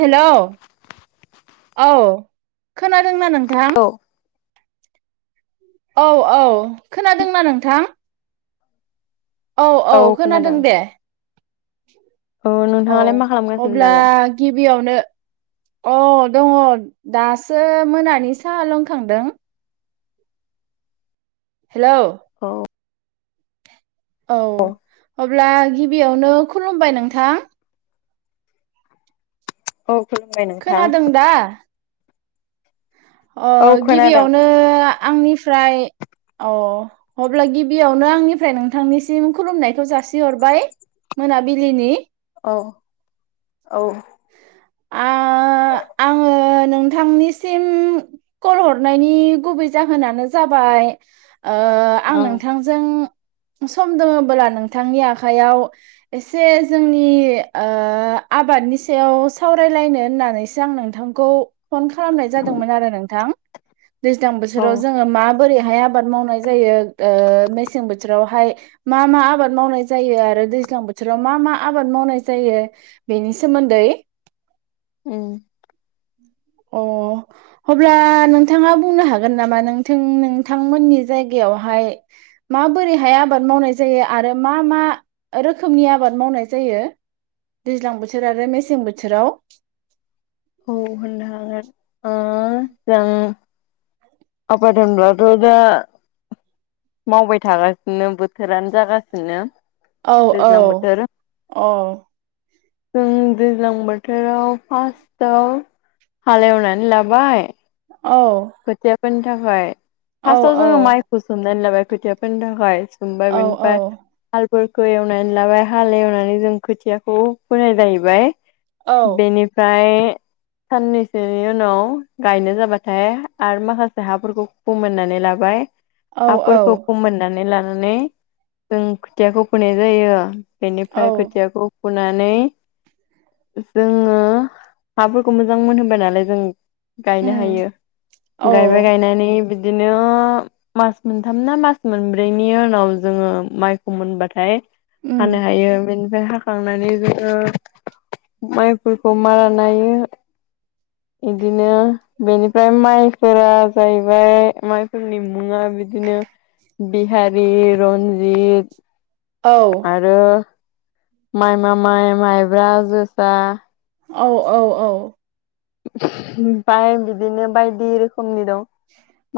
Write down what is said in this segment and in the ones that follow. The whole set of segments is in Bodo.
औ औ खोनादोंना नों थां औ औ खोनादोंना नोंथां? औ औ खोनादों दे औ नोंथाङालाय मा खालामगासिनो अब्ला दालाय? गिबियावनो अ दङ दासो मोनानि साहा लोंखांदों। हेलौ औ औ अब्ला गिबियावनो खुलुमबाय नोंथां। औ खुलुमबाय नोंथां। खोनादों दा अ औ खोनादों गिबियावनो आंनिफ्राय अ अब्ला गिबियावनो आंनिफ्राय नोंथांनिसिम खुलुमनायखौ जासिहरबाय मोनाबिलिनि। औ औ आ आङो नोंथांनिसिम कल हरनायनि गुबै जाहोनानो जाबाय ओ आं नोंथां जों सम दङबोला नोंथांनि आखाइयाव एसे जोंनि ओ आबादनि सायाव सावरायलायनो होननानैसो आं नोंथांखौ फन खालामनाय जादोंमोन आरो नोंथां दैज्लां औ बोथोराव जोङो मा बोरैहाय आबाद मावनाय जायो ओ मेसें बोथोरावहाय। मा मा आबाद मावनाय जायो आरो दैज्लां बोथोराव मा मा आबाद मावनाय जायो बेनि सोमोन दै। ओम अ अब्ला नोंथाङा बुंनो हागोन नामा नोंथिं नोंथांमोननि जायगायावहाय माबोरैहाय आबाद मावनाय जायो आरो मा मा रोखोमनि आबाद मावनाय जायो दैज्लां बोथोर आरो मेसें बोथोराव। अ होननो हागोन आ [unintelligible] आबाद होनब्लाथ' दा मावबाय थागासिनो बोथोरानो जागासिनो। औ औ दैज्लां बोथोर। औ जों दैज्लां बोथोराव फार्स्ट आव हालेवनानै लाबाय औ खोथिया फोनो थाखाय औ फार्स्टाव औ जोङो माइखौ सोमनानै लाबाय खोथिया फोनो थाखाय सोमबाय औ बिनिफाय हालफोरखौ एवनानै लाबाय हाल एवनानै जों खोथियाखौ फोनाय जाहैबाय औ बेनिफ्राय साननैसोनि उनाव गायनो जाबाथाय आरो माखासे हाफोरखौ फोमोननानै लाबाय औ औ हाफोरखौ फोमोन नानै लानानै जों खोथियाखौ फोनाय जायो औ बेनिफ्राय खोथियाखौ फुनानै जोङो हाफोरखौ मोजां मोनहोबाय नालाय जों गायनो उम हायो। औ गायबाय गायनानै बिदिनो मास मोनथाम ना मास मोनब्रैनि उनाव जोङो माइखौ मोनबाथाय उम हानो हायो बेनिफाय हा हाखांनानै जोङो माइफोरखौ मारा नायो। इदिनो बेनिफ्राय माइ फोरा जाहैबाय माइफोरनि मुङा बिदिनो बिहारि रन्जित औ आरो माइमा माइ माइब्रा जोसा औ औ औ ओमफाय बिदिनो बायदि रोखोमनि दं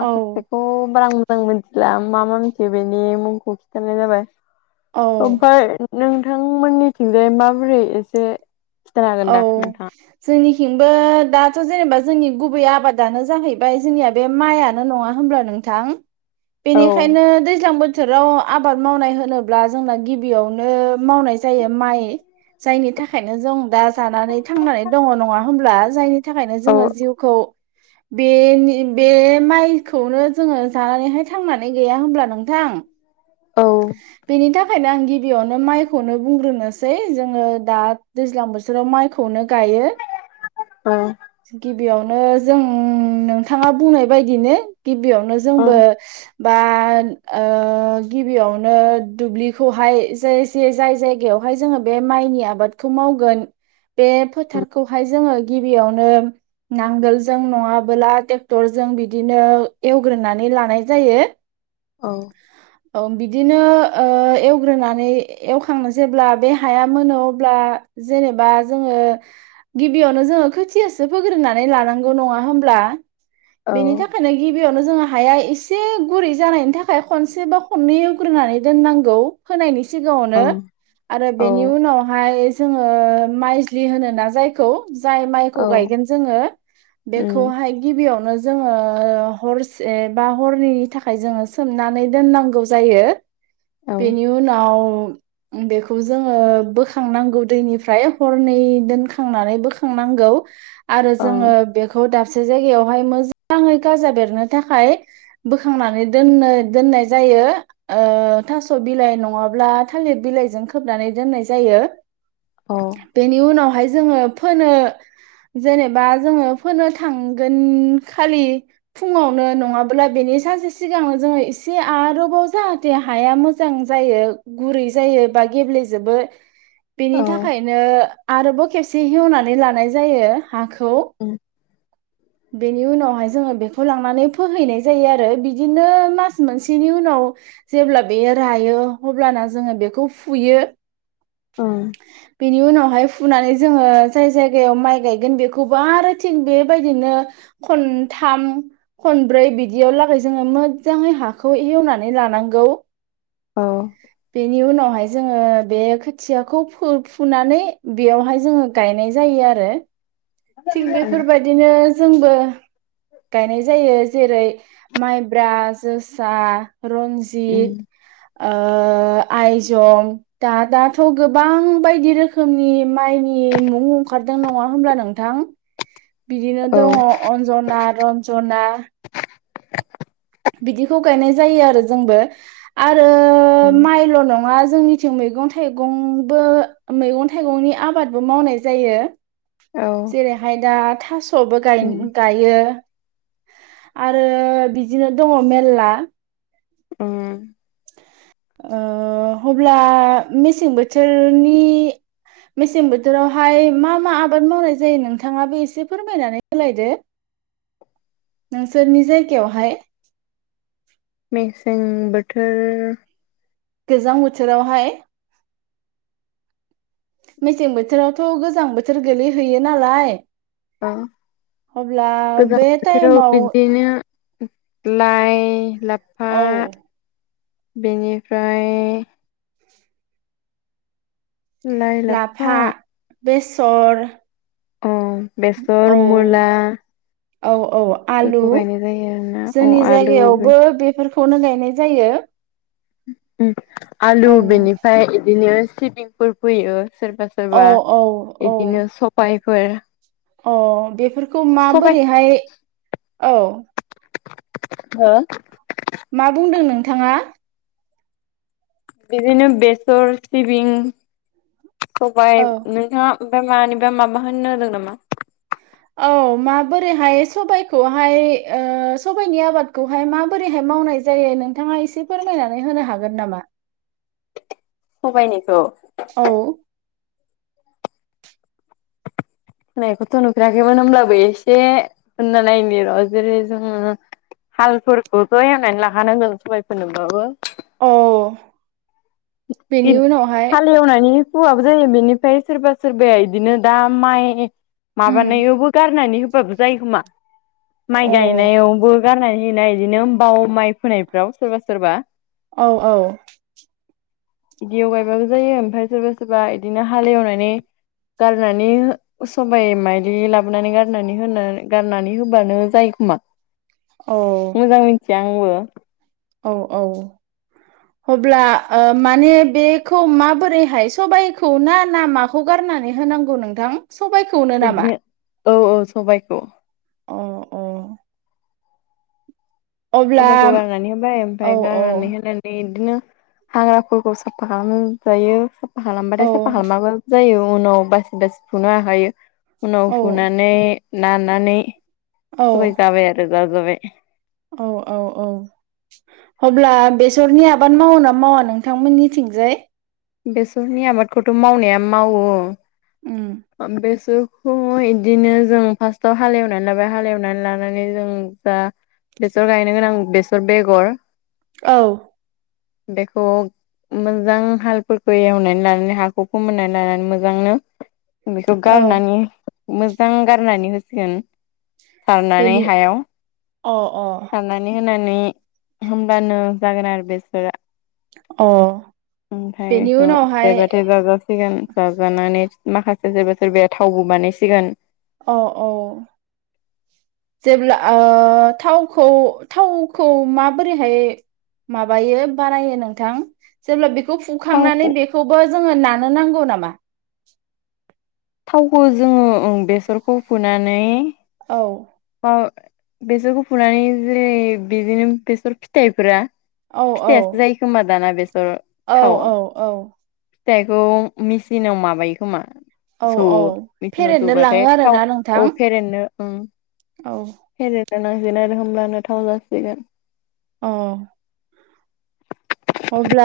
माखासे खौ बारा मोजां मोनथिला मा मा मिथियो बेनि मुंखौ खिन्थानाय जाबाय। औ औ ओमफाय नोंथांमोननिथिंजाय माबोरै एसे खिथानो हागोन औ दा नोंथाङा जोंनिथिंबो दाथ' जेनेबा जोंनि गुबै आबादानो जाहैबाय जोंनिया बे माइयानो नङा होनब्ला नों थां बेनिखायनो दैज्लां बो थोराव आबाद मावनाय होनोब्ला जोंना गिबियावनो मावनाय जायो माइ जायनि थाखायनो जों दा जानानै थांनानै दङ नङा होमब्ला जायनि थाखायनो औ जोङो जिउखौ बेनि बे माइखौनो जोङो जानानैहाय थांनानै गैया होनब्ला नोंथां औ बिनि था खायनो आं गिबियावनो माइखौनो बुंग्रोनोसै जोङो दा दैज्लां बोथोराव माइखौनो गायो। [inaudible] ओ गिबियावनो जों नोंथाङा बुंनाय बायदिनो गिबियावनो जोंबो ओं बा ओ गिबियावनो दुब्लिखौहाय जाय जे जाय जायगायावहाय जोङो बे माइनि आबाद खौ मावगोन बे फोथारखौहाय जोङो गिबियावनो नांगोलजों नङाबोला ट्रेक्टरजों बिदिनो एवग्रोनानै लानाय जायो। औ [inaudible] औ बिदिनो ओ एवग्रोनानै एवखांनो जेब्ला बे हाया मोनो अब्ला जेनेबा जोङो गिबियावनो जोङो खोथियासो फोग्रोनानै लानांगौ नङा होमब्ला बेनि ओं थाखायनो गिबियावनो जोङो हाया एसे गुरै जानायनि था खाय खनसे बा खननै एवग्रोनानै दोननांगौ होनायनि सिगाङावनो आरो औ बेनि उनावहाय जोङो माइज्लि होनोना जायखौ जाय माइखौ औ गायगोन जोङो उम बेखौहाय गिबियावनो जोङो हरसे बा हरनैनि थाखाय जोङो सो सोमनानै दोननांगौ जायो औ बेनि उनाव बेखौ जोङो बोखांनांगौ दैनिफ्राय हरनै दोनखांनानै बोखां बोखांनागौ आरो जों ओं बेखौ खौ दाबसे जायगायावहाय मोजाङै गाजा बेरनो थाखाय बोखांनानै दोननो दोननाय जायो थास' बिलाइ नङाब्ला थालिर बिलाइजों खोबनानै दोननाय जायो औ बेनि उनावहाय जोङो फोनो जेनेबा जोङो फोनो थांगोन खालि फुङावनो नङाब्ला बेनि सानसे सिगांनो जोङो एसे आरोबाव जाहाथे हाया मोजां जायो गुरै जायो बा गेब्लेजोबो बेनि औ थाखायनो आरोबाव खेबसे हेवनानै लानाय जायो हाखौ उम बेनि उनावहाय जोङो बेखौ लांनानै फोहैनाय जायो आरो बिदिनो मास मोनसेनि उनाव जेब्ला बे रायो अब्लाना जोङो बेखौ फुयो औ बेनि उनावहाय फुनानै जोङो जाय जायगायाव माइ गायगोन बेखौबो आरो थिं बे बायदिनो खन्थाम खनब्रै बिदियाव लागै जोङो मोजाङै हाखौ एवनानै लानांगौ औ बेनि उनावहाय जोङो बे खोथियाखौ फुनानै बेयावहाय जोङो गायनाय जायो आरो थिग बेफोरबायदिनो जोंबो गायनाय जायो जेरै माइब्रा जोसा उम रनजित [unintelligible] आइजं दा दाथ' गोबां बायदि रोखोमनि माइनि मुं ओंखारदों नङा होनोमब्ला नों थां बिदिनो औ दङ अन्जना रन्जना बिदिखौ गायनाय जायो आरो जोंबो आरो उम माइल' नङा जोंनि जों मैगं थाइगंबो मैगं थाइगंनि आबादबो मावनाय जायो औ जेरैहाय दा थास'बो उम गायो आरो बिदिनो दङ मेरला [unintelligible] अब्ला मेसें बोथोरनि मेसें बोथोरावहाय मा मा आबाद मावनाय जायो नोंथाङाबो एसे फोरमायनानै होलायदो नोंसोरनि जायगायावहाय मेसें बोथोर गोजां बोथोराव हाय मेसें बोथोरावथ' गोजां बोथोर गोलैहैयो नालाय अ अब्ला गोजां बे बोथोराव टाइमाव बिदिनो लाइ ला औ बेनिफ्राय लाफा बेसर अ बेसर औ मुला औ औ आलु बेफोरखौ गायनाय जायो आरोना अ जोंनि आलु जायगायावबो बे खौनो गायनाय जायो आलु औ बेनिफ्राय बिदिनो सिबिंफोर फोयो सोरबा औ सोरबा औ औ बिदिनो सबाइफोर अ बेफोरखौ माबोरैहाय औ [unintelligible] मा बुंदों नोंथाङा बिदिनो बेसर सिबिं सबाय औ नोंहा ओमफफ्राय मानिबा माबा होनो होदों नामा? औ माबोरैहाय सबखौहाय सबाइनि आबादखौहाय माबोरैहाय मावनाय जायो नोंथाङा एसे फोरमायनानै होनो हागोन नामा? खबायनिखौ औ होननायखौथ' नुफेराखैमोन होमब्लाबो एसे होनना नायनि र' जेरै जोङो हालफोरखौबो एवनानै लाखानांगोन सबाय फोनोबाबो औ बेनि इद उनावहाय हालेवनानि हौवाबो जायो बेनिफ्राय सोरबा सोरबाया इदिनो दा माइ उम माबानायावबो गारनानै होबाबो जायो खोमा? अ माइ औ गायनायावबो गारनानै होयोना इदिनो बाव माइ फोनायफ्राव सोरबा सोरबा औ औ इदियाव गायबाबो जायो ओमफ्राय सोरबा सोरबा इदिनो हालेवनानै गारनानै सबाय मायदि लाबोनानै गारनानै होना गारनानै होबानो जायो खोमा? ओ मोजां मिथिया आंबो औ औ अब्ला ओ माने बेखौ माबोरैहाय सबाइखौ ना ना मा खौ गारनानै होनांगौ नोंथां? सबाय इदिनो औ औ सबायखौ अ अ अब्ला सबाइखौ गारनानै होबाय औ ओमफाय औ गारनानै होना इदिनो हाग्राफोरखौ साफा खालामजायो साफा औ खालामबाथाय साफा खालामाबो जायो उनाव बासि- बासि फुनो हाखायो उनाव औ फुनानै नानानै औ सबाय जाबाय आरो जा जाबाय। औ औ औ अब्ला बेसरनि आबाद मावो ना मावा नोंथांमोननिथिंजाय? बेसरनि आबादखौथ' मावनाया मावो। उम बेसोरखौ इदिनो जों फार्स्टआव हालेवनानै लाबाय हालेवनानै लानानै जों जा बेसर गायनो गोनां बेसर बेगर औ बेखौ मोजां हाल फोरफोरखौ एवनानै लानानै हाखौ फोमोननानै लानानै मोजांनो बेखौ औ गारनानै मोजां गारनानै होसिगोन सारनानै बेनि हायाव अ अ सारना नै होनानै होमब्लानो जागोन आरो बेसरा अ ओमफ्राय बेनि ओ उनावहाय देरबाथाय जाजासिगोन जाजानानै उम माखासे सोरबा सोरबाया थावबो बानायसिगोन। औ औ जेब्ला ओ थावखौ -थावखौ माबोरैहाय माबायो बानायो नोंथां जेब्ला बे खौ थावखौ फोखांनानै बेखौबो जोङो नानो नांगौ नामा? थावखौ जों बेसरखौ फुनानै औ ओ बेसरखौ फुनानै जेरै बिदिनो बेसर फिथाइफोरा औ औ फिथाइसो जायोखोमबा दाना बेसर औ थाव? औ औ फिथाइखौ मेसिनाव माबायो खोमा? औ सौवौ औ मेसिनाव फेरेदनो लाङो सौबाथाय थाव आरोना नोंथां औ फेरेननो उम औ फेरनो होनो आरो होमब्लानो थाव जासिगोन। ओ अब्ला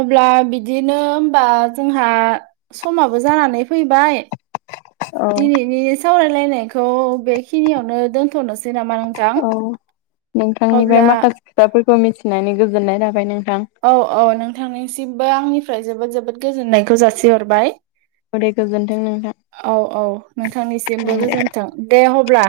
अब्ला बिदिनो होनबा जोंहा समाबो जानानै फैबाय औ दिनैनि सावरायलायनायखौ बेखिनियावनो दोनथ'नोसै नामा नों औ नोंथांनिफ्राय माखासे खोथाफोरखौ मिथिनानै गोजोननाय थाबाय नोंथां। औ औ नोंथांनिसिमबो आंनिफ्राय जोबोद जोबोद गोजोननायखौ जासिहरबाय। दे गोजोन्थों नोंथां औ औ औ नोंथांनिसिमबो दे। गोजोन्थों दे अब्ला।